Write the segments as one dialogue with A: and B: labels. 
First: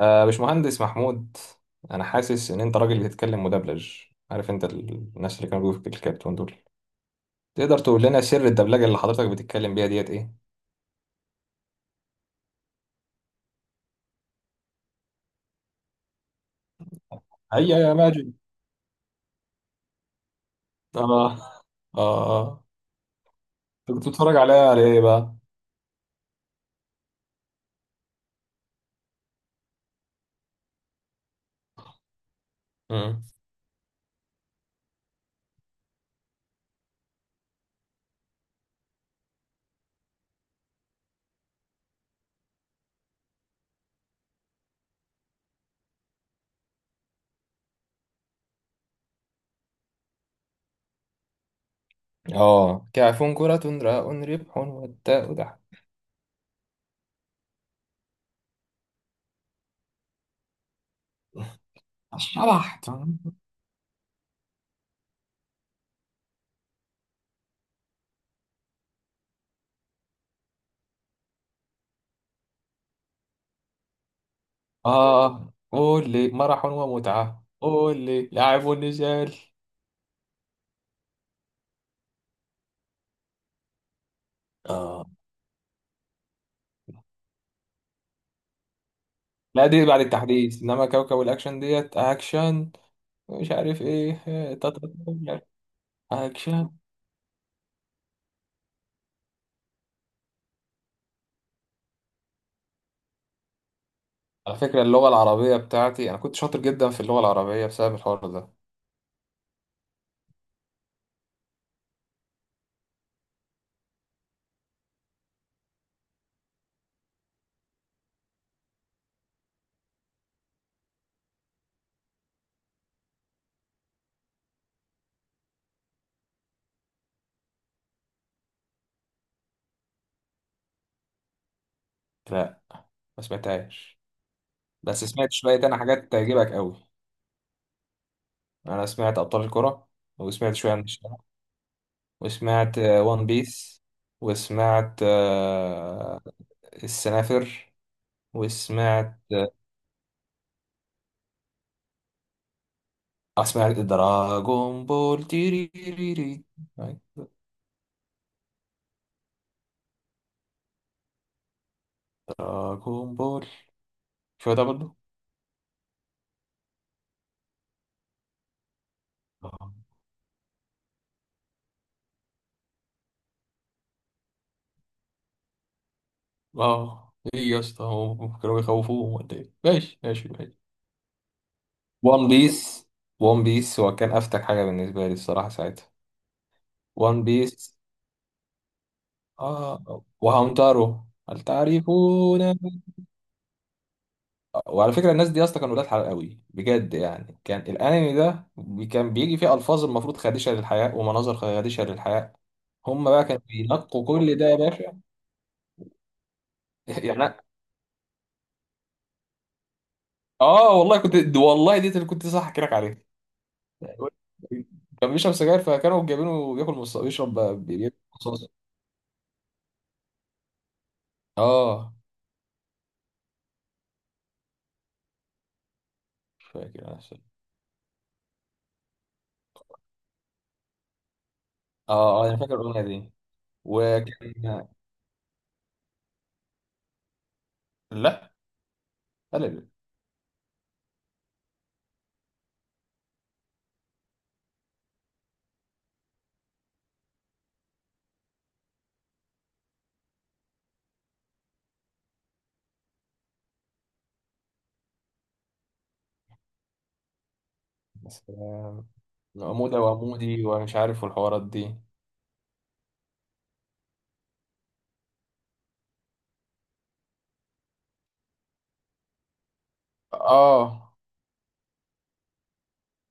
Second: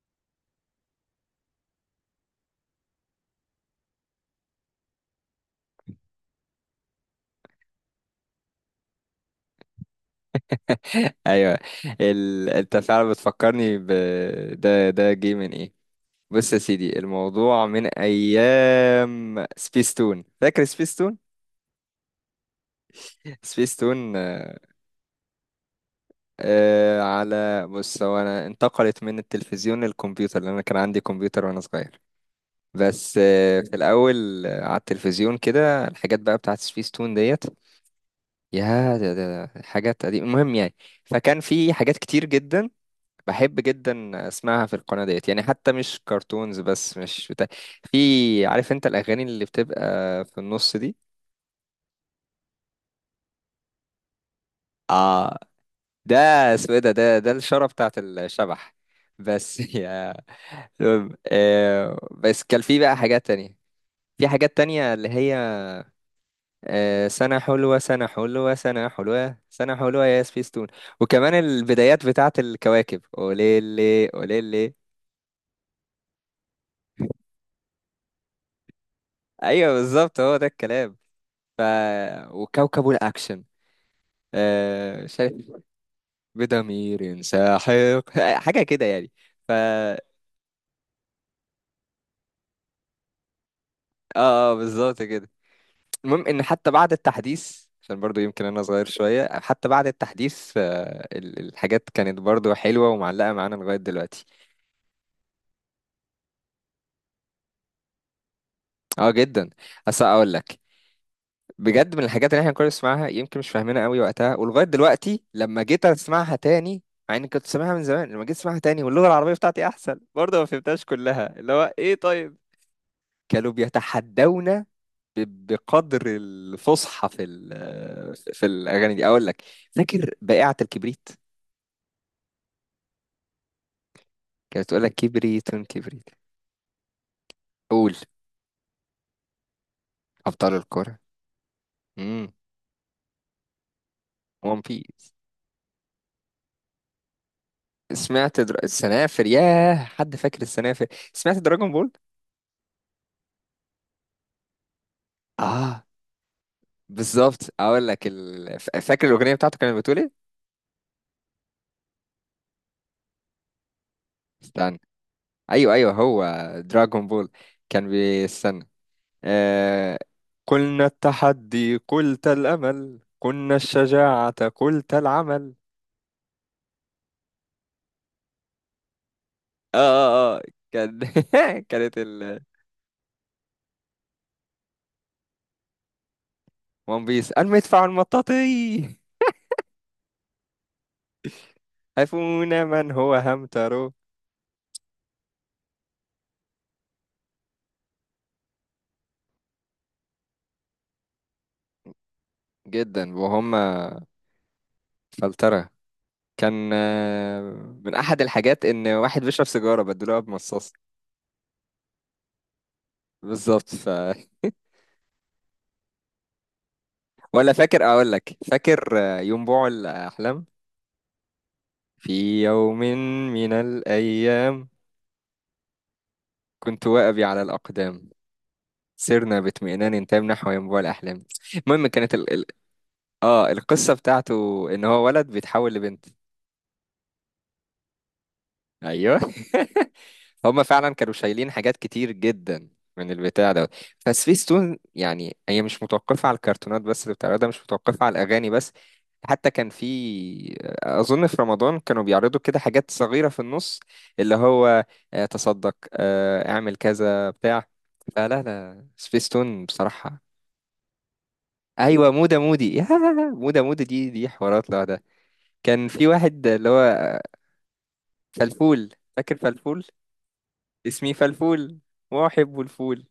A: آه باشمهندس محمود، انا حاسس ان انت راجل بتتكلم مدبلج. عارف انت الناس اللي كانوا بيقولوا في الكرتون دول، تقدر تقول لنا سر الدبلجه اللي حضرتك بتتكلم بيها ديت ايه؟
B: ايوه. انت فعلا بتفكرني ده جه من ايه؟ بص يا سيدي، الموضوع
A: هيا
B: من
A: يا ماجد.
B: ايام سبيستون. فاكر
A: اه
B: سبيستون؟
A: اه اه. انت كنت
B: سبيستون
A: بتتفرج
B: آه.
A: عليها على ايه بقى؟
B: على، بص، هو انا انتقلت من التلفزيون للكمبيوتر لان انا كان عندي كمبيوتر وانا صغير. بس
A: مم.
B: في الاول، على التلفزيون كده الحاجات بقى بتاعت سبيستون ديت، يا ده حاجات قديمة. المهم يعني، فكان في حاجات كتير جدا بحب جدا اسمعها في القناة ديت، يعني حتى مش كرتونز بس، مش بتاع، في، عارف انت، الاغاني اللي بتبقى في النص دي.
A: اه، كعف كرة راء ربح والتاء
B: اه،
A: دح.
B: ده اسمه ايه؟ ده الشارة بتاعت الشبح بس يا، المهم، بس كان في
A: الشبح.
B: بقى حاجات تانية، في حاجات تانية اللي هي سنة حلوة سنة حلوة سنة حلوة سنة حلوة يا سبيستون. وكمان البدايات بتاعت الكواكب، أوليلي أوليلي.
A: اه، قول لي مرح ومتعة، قول لي لعب ونزال.
B: أيوة، بالظبط هو ده الكلام. ف... وكوكب الأكشن.
A: اه.
B: شايف، بضمير ساحق حاجة كده يعني. ف
A: لا، دي بعد
B: اه
A: التحديث. انما كوكب الاكشن ديت اكشن، مش عارف ايه،
B: بالظبط
A: مش
B: كده.
A: عارف.
B: المهم إن
A: اكشن.
B: حتى بعد التحديث، عشان برضو يمكن أنا صغير شوية، حتى بعد التحديث الحاجات كانت برضو حلوة ومعلقة معانا لغاية دلوقتي.
A: على فكرة اللغة العربية بتاعتي، أنا كنت شاطر جدا في اللغة العربية بسبب الحوار ده.
B: اه جدا. بس أقول لك، بجد من الحاجات اللي احنا كنا بنسمعها يمكن مش فاهمينها قوي وقتها ولغايه دلوقتي لما جيت اسمعها تاني، مع اني كنت سامعها من زمان، لما جيت اسمعها تاني واللغه العربيه بتاعتي احسن برضه، ما فهمتهاش كلها، اللي هو ايه، طيب؟ كانوا بيتحدونا بقدر الفصحى في الاغاني دي. اقول لك، فاكر بائعه الكبريت؟
A: لا، ما سمعتهاش.
B: كانت تقول لك
A: بس سمعت
B: كبريت
A: شوية تاني
B: كبريت.
A: حاجات تعجبك قوي.
B: قول.
A: أنا سمعت أبطال الكرة،
B: ابطال
A: وسمعت شوية عن
B: الكره.
A: الشارع،
B: امم.
A: وسمعت وان بيس،
B: وان
A: وسمعت
B: بيس.
A: السنافر،
B: سمعت
A: وسمعت
B: السنافر. ياه، حد فاكر السنافر؟ سمعت دراجون بول.
A: سمعت دراغون بول تيري.
B: اه، بالظبط. اقول لك فاكر الاغنيه بتاعته كانت بتقول ايه؟
A: دراغون بول، شو ده
B: استنى.
A: برضه.
B: ايوه هو دراغون بول، كان بيستنى آه... قلنا التحدي، قلت الامل، قلنا الشجاعه، قلت العمل.
A: اه، ايه يا اسطى، هو كانوا بيخوفوهم ولا ايه؟
B: اه
A: ماشي ماشي
B: اه اه،
A: ماشي.
B: كان كانت
A: وان
B: ال
A: بيس، وان بيس هو كان افتك حاجه بالنسبه لي الصراحه ساعتها.
B: ون
A: وان
B: بيس
A: بيس.
B: المدفع المطاطي.
A: اه، وهامتارو هل تعرفون.
B: هفونا، من هو همترو؟
A: وعلى فكره الناس دي اصلا كانوا ولاد حلال قوي بجد، يعني كان الانمي ده كان بيجي فيه الفاظ المفروض خادشه للحياء ومناظر خادشه للحياء. هم
B: جدا.
A: بقى كانوا
B: وهم
A: بينقوا كل ده يا باشا.
B: فلترة. كان
A: يعني أنا-
B: من احد الحاجات ان واحد بيشرب سيجاره بدلوها بمصاص.
A: اه والله كنت، والله دي اللي كنت صح احكي لك عليها.
B: بالظبط.
A: كان بيشرب سجاير فكانوا جايبينه بياكل بيشرب،
B: ولا، فاكر؟
A: بياكل
B: اقول لك،
A: مصاصة.
B: فاكر يوم بوع الاحلام؟
A: اه.
B: في يوم من الايام
A: مش
B: كنت
A: فاكر انا عشان-
B: واقبي على الاقدام، سرنا باطمئنان تام نحو ينبوع الاحلام. المهم،
A: اه
B: كانت
A: اه، انا فاكر الاغنيه دي.
B: اه، القصه بتاعته
A: وكان،
B: ان هو ولد بيتحول لبنت.
A: لا،
B: ايوه
A: قلب.
B: هما فعلا كانوا شايلين حاجات كتير جدا من البتاع ده. فسبيستون يعني هي مش متوقفة على الكرتونات بس اللي بتعرضها، مش متوقفة على الأغاني بس. حتى كان في، أظن في رمضان، كانوا بيعرضوا كده حاجات صغيرة في النص، اللي هو تصدق، اعمل كذا بتاع.
A: بس
B: فلا لا، سبيستون
A: عمودة
B: بصراحة.
A: وعمودي ومش عارف والحوارات دي.
B: أيوة، مودة مودي يا، مودة مودي دي حوارات لوحدها. كان في واحد اللي هو فلفول. فاكر فلفول؟
A: اه
B: اسمي فلفول وأحب الفول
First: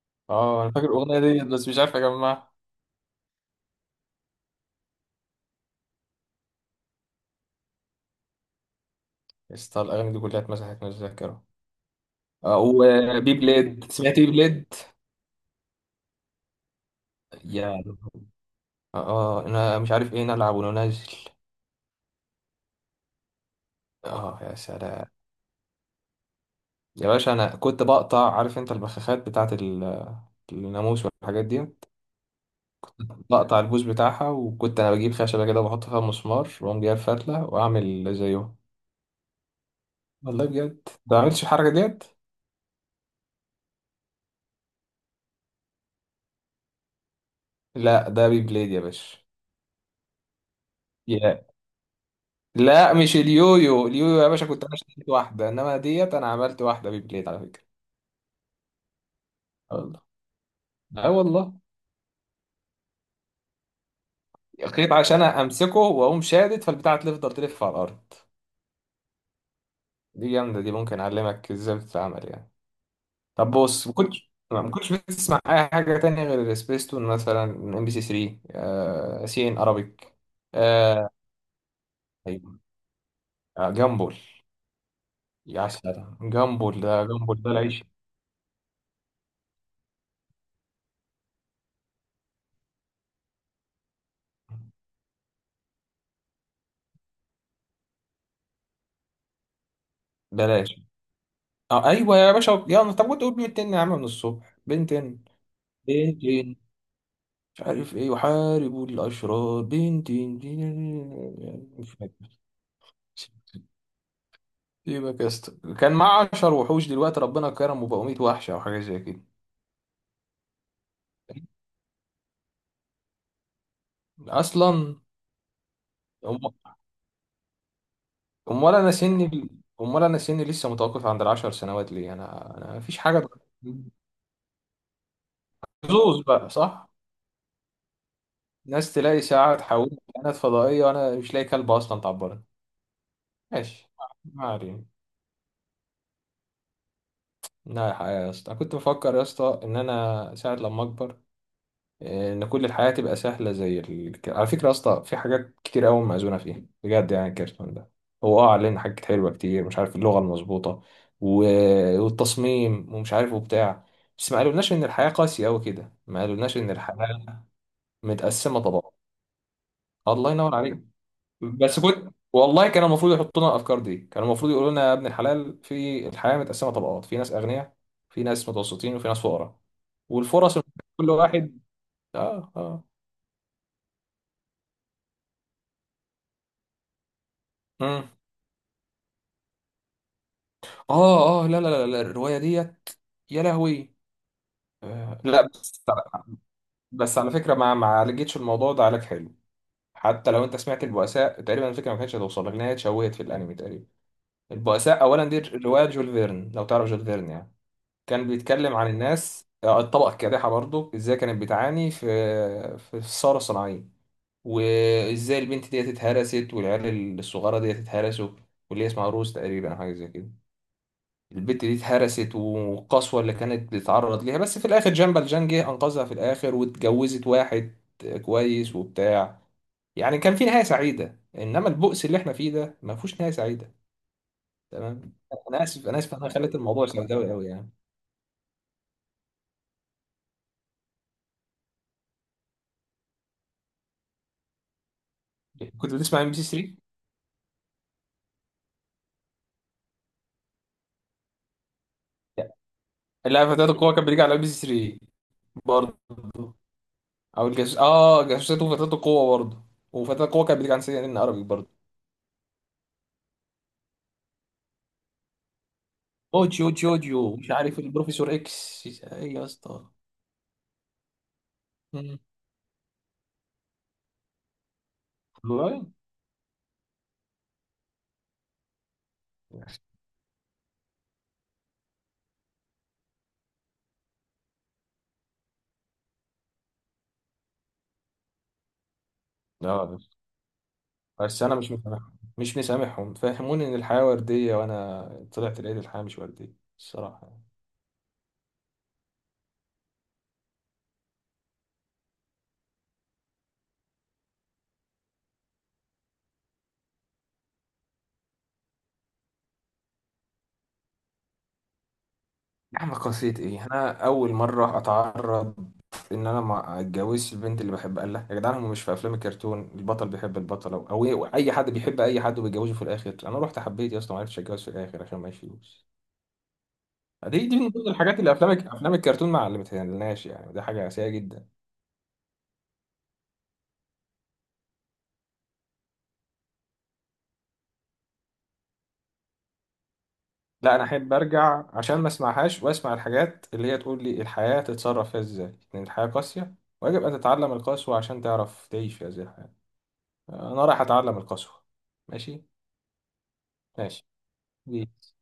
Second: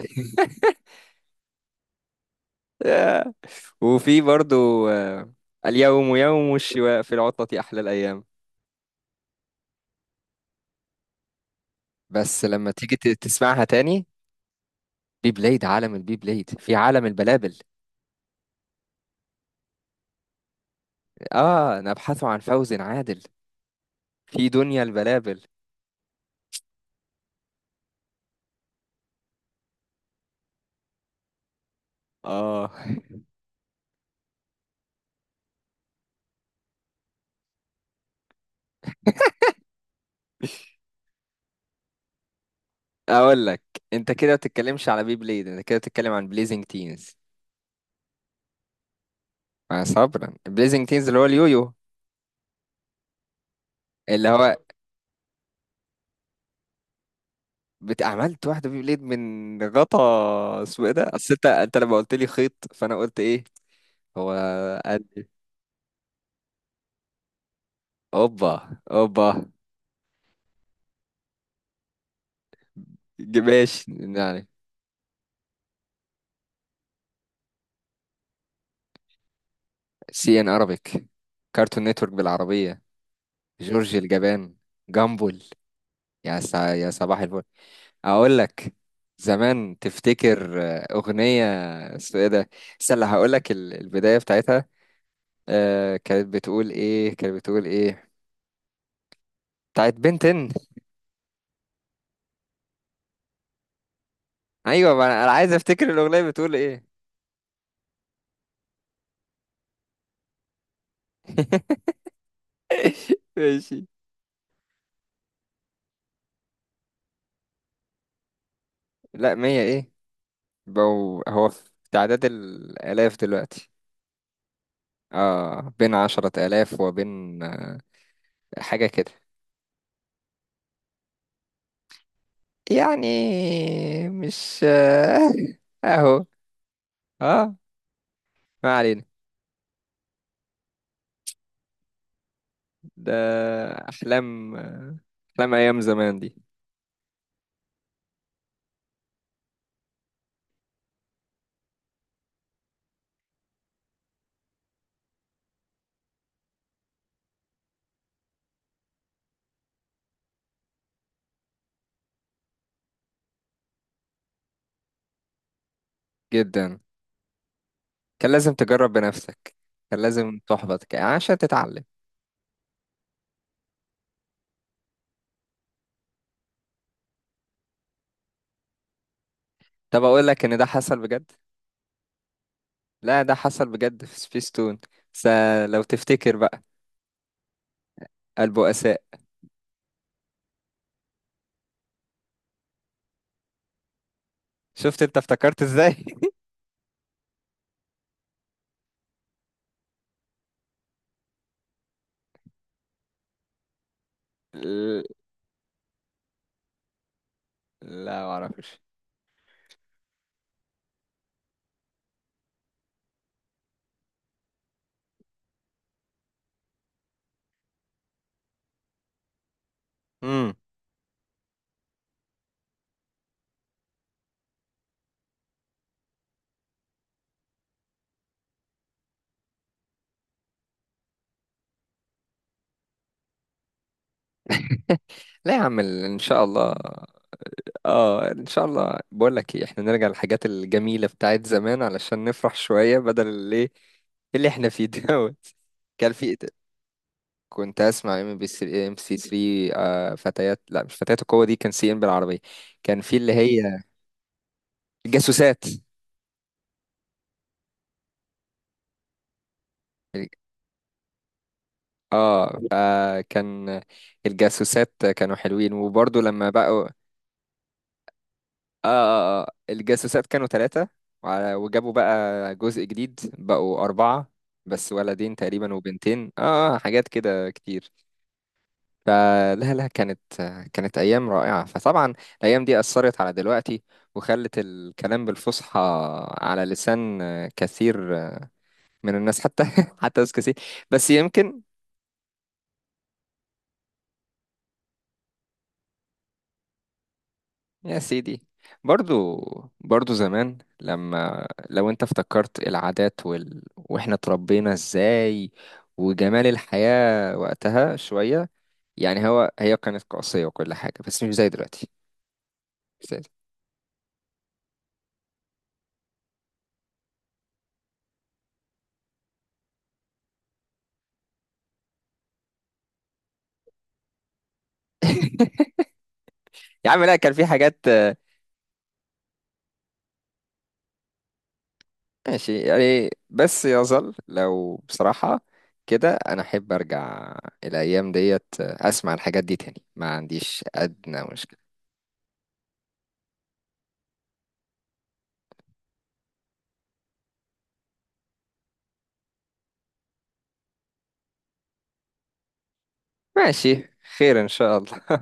A: اه، انا فاكر الاغنيه دي بس مش عارف اجمع.
B: آه. وفي برضو اليوم يوم الشواء في العطلة أحلى الأيام.
A: اسطى الاغاني دي كلها اتمسحت من الذاكره.
B: بس
A: آه،
B: لما تيجي
A: وبي
B: تسمعها
A: بليد،
B: تاني.
A: سمعت بي بليد.
B: بي بلايد، عالم البي بلايد في عالم البلابل،
A: يا. اه، انا مش عارف ايه نلعب وننزل.
B: آه نبحث عن فوز عادل
A: اه،
B: في
A: يا
B: دنيا
A: سلام.
B: البلابل.
A: يا باشا انا كنت بقطع، عارف انت البخاخات بتاعت الناموس والحاجات دي،
B: آه
A: بقطع البوز بتاعها وكنت انا بجيب خشبه كده وبحط فيها مسمار واقوم جايب فتله واعمل زيهم. والله بجد ما عملتش الحركه ديت.
B: أقول لك، أنت كده ما بتتكلمش على بي بلايد، أنت كده بتتكلم عن بليزنج تينز.
A: لا، ده بي بليد يا باشا.
B: مع صبرا بليزنج تينز اللي هو
A: يا.
B: اليويو.
A: لا مش اليويو، اليويو
B: اللي
A: يا باشا
B: هو
A: كنت انا اشتريت واحده، انما ديت انا عملت واحده بي بليد على فكره.
B: عملت واحدة بي بلايد من
A: والله.
B: غطا، اسمه ايه ده؟
A: اه
B: أصل أنت
A: والله.
B: أنت لما قلت لي خيط، فأنا قلت إيه. هو
A: خيط عشان امسكه واقوم شادد فالبتاعه تفضل تلف على الارض.
B: اوبا اوبا.
A: دي جامده، دي ممكن اعلمك ازاي بتتعمل يعني. طب
B: ماشي
A: بص، ما كنتش
B: يعني.
A: ما كنتش بتسمع اي حاجه تانية غير سبيستون؟ مثلا ام بي سي 3، سي ان ارابيك.
B: سي ان ارابيك،
A: آه.
B: كارتون نتورك
A: أيوة،
B: بالعربية. جورج
A: جامبول.
B: الجبان. جامبل.
A: يا سلام، جامبول
B: يا
A: ده،
B: صباح
A: جامبول
B: الفل.
A: ده العيش.
B: اقول لك زمان، تفتكر اغنية، اسمه ايه ده؟ استنى هقول لك البداية بتاعتها، آه كانت بتقول ايه؟ كانت بتقول ايه؟ بتاعت بنتن.
A: بلاش. اه ايوه يا باشا، يلا طب كنت اقول بنتين يا عم، من الصبح
B: ايوه، ما انا
A: بنتين.
B: أنا عايز افتكر الاغنية بتقول
A: بنتين،
B: ايه.
A: مش عارف ايه، يحاربوا الاشرار بنتين بنتين. مش فاكر.
B: ماشي.
A: سيبك يا اسطى، كان معاه 10 وحوش، دلوقتي ربنا كرمه بقوا 100 وحشه او حاجه زي كده.
B: لا، مية ايه؟ هو في تعداد الالاف دلوقتي.
A: اصلا.
B: اه، بين
A: هم.
B: 10 آلاف وبين
A: امال
B: حاجة
A: انا
B: كده
A: سني، امال انا سني لسه متوقف عند 10 سنوات ليه؟ انا مفيش
B: يعني.
A: حاجه اتغيرت.
B: مش آه،
A: زوز
B: اهو.
A: بقى، صح.
B: اه، ما
A: ناس
B: علينا.
A: تلاقي ساعه تحولني كائنات فضائيه وانا مش لاقي كلب اصلا تعبرني.
B: ده
A: ماشي. ما
B: أحلام،
A: علينا.
B: أحلام أيام زمان دي.
A: لا يا اسطى، كنت بفكر يا اسطى ان انا ساعه لما اكبر ان كل الحياه تبقى سهله زي على فكره يا اسطى، في حاجات كتير قوي موزونه فيها بجد يعني. الكرتون ده هو اه علينا حاجات حلوه كتير، مش عارف اللغه المظبوطه و... والتصميم ومش عارف وبتاع. بس ما قالولناش ان الحياه قاسيه قوي كده، ما قالولناش ان
B: جدا.
A: الحياه
B: كان لازم
A: متقسمه
B: تجرب
A: طبقات.
B: بنفسك، كان
A: الله
B: لازم
A: ينور عليك.
B: تحبط عشان
A: بس
B: تتعلم.
A: كنت والله، كان المفروض يحطوا لنا الافكار دي، كان المفروض يقولوا لنا يا ابن الحلال، في الحياه متقسمه طبقات، في ناس اغنياء، في ناس متوسطين، وفي ناس فقراء.
B: طب أقول لك إن
A: والفرص،
B: ده حصل
A: كل
B: بجد.
A: واحد. اه اه.
B: لا، ده حصل بجد في سبيستون. س لو تفتكر بقى،
A: مم.
B: البؤساء.
A: اه اه. لا لا لا لا، الرواية ديت، يا لهوي.
B: شفت انت
A: آه لا
B: افتكرت
A: بس،
B: ازاي.
A: بس على فكرة، ما عالجتش الموضوع ده علاج حلو. حتى لو انت سمعت البؤساء، تقريبا الفكرة ما كانتش هتوصل لك، انها اتشوهت في الانمي تقريبا. البؤساء اولا دي رواية جول فيرن، لو تعرف جول فيرن يعني.
B: لا،
A: كان بيتكلم
B: معرفش.
A: عن الناس، الطبقة الكادحة، برضو ازاي كانت بتعاني في في الثورة الصناعية، وازاي البنت ديت اتهرست والعيال الصغيرة ديت اتهرسوا، واللي هي اسمها روز تقريبا أو حاجة زي كده.
B: مم.
A: البت دي اتهرست والقسوة اللي كانت بتتعرض ليها، بس في الآخر جنبل جان جه أنقذها في الآخر واتجوزت واحد كويس وبتاع. يعني كان في نهاية سعيدة، إنما البؤس اللي إحنا فيه ده ما فيهوش نهاية سعيدة. تمام.
B: لا يا
A: أنا
B: عم
A: آسف أنا آسف
B: ان
A: أنا
B: شاء
A: خليت
B: الله.
A: الموضوع سوداوي أوي يعني.
B: اه، يعني ان شاء الله، بقول لك ايه، احنا نرجع للحاجات الجميله بتاعت زمان علشان نفرح شويه بدل اللي اللي احنا فيه دوت.
A: كنت
B: كان
A: بتسمع ام بي
B: في،
A: سي 3؟
B: كنت اسمع ام بي سي ام سي 3، فتيات، لا مش فتيات القوه، دي كان سي ام بالعربيه. كان في اللي
A: لا، فتاة
B: هي
A: القوة كان بيجي على ام بي سي 3
B: الجاسوسات.
A: برضه. أو الجاسوس، آه، جاسوسات وفتاة القوة برضه. وفتاة القوة كان بيجي على سي إن عربي برضه.
B: اه، فكان الجاسوسات كانوا حلوين، وبرضه لما
A: اوتشيو
B: بقوا
A: اوتشيو اوتشيو، مش عارف، البروفيسور اكس.
B: اه
A: ايه
B: اه
A: يا
B: اه،
A: اسطى.
B: الجاسوسات كانوا ثلاثة، وجابوا بقى جزء جديد بقوا أربعة، بس ولدين تقريبا
A: والله.
B: وبنتين. اه، حاجات كده كتير. فلا لا، كانت أيام رائعة. فطبعا الأيام دي أثرت على دلوقتي، وخلت الكلام بالفصحى على لسان كثير من الناس، حتى
A: لا بس،
B: حتى ناس كثير. بس
A: بس انا
B: يمكن.
A: مش مسامحهم، مش مسامحهم، فهموني ان الحياه ورديه وانا طلعت لقيت الحياه مش ورديه، الصراحه يعني.
B: يا سيدي، برضو برضو زمان، لما لو انت افتكرت العادات واحنا اتربينا ازاي، وجمال الحياة وقتها شوية، يعني هي كانت قاسية وكل حاجة، بس مش زي دلوقتي،
A: يا عم
B: مش زي
A: قصية
B: دلوقتي.
A: ايه، انا اول مره اتعرض ان انا ما اتجوزش البنت اللي بحبها. قال لها يا جدعان هم مش في افلام الكرتون البطل بيحب البطله او إيه، اي حد بيحب اي حد وبيتجوزه في الاخر. انا رحت حبيت يا اسطى ما عرفتش اتجوز في الاخر عشان معيش فلوس.
B: يا عم، لا كان في
A: دي من
B: حاجات
A: ضمن الحاجات اللي افلام الكرتون ما علمتهالناش يعني، دي حاجه سيئه جدا.
B: ماشي يعني، بس يظل لو بصراحة كده انا احب ارجع الايام ديت، اسمع الحاجات دي تاني، ما عنديش
A: لا انا احب
B: ادنى
A: ارجع
B: مشكلة.
A: عشان ما اسمعهاش، واسمع الحاجات اللي هي تقول لي الحياة تتصرف فيها ازاي، لان الحياة قاسية ويجب ان تتعلم القسوة عشان تعرف تعيش في هذه الحياة. انا رايح اتعلم القسوة. ماشي.
B: ماشي.
A: ماشي.
B: خير ان شاء الله.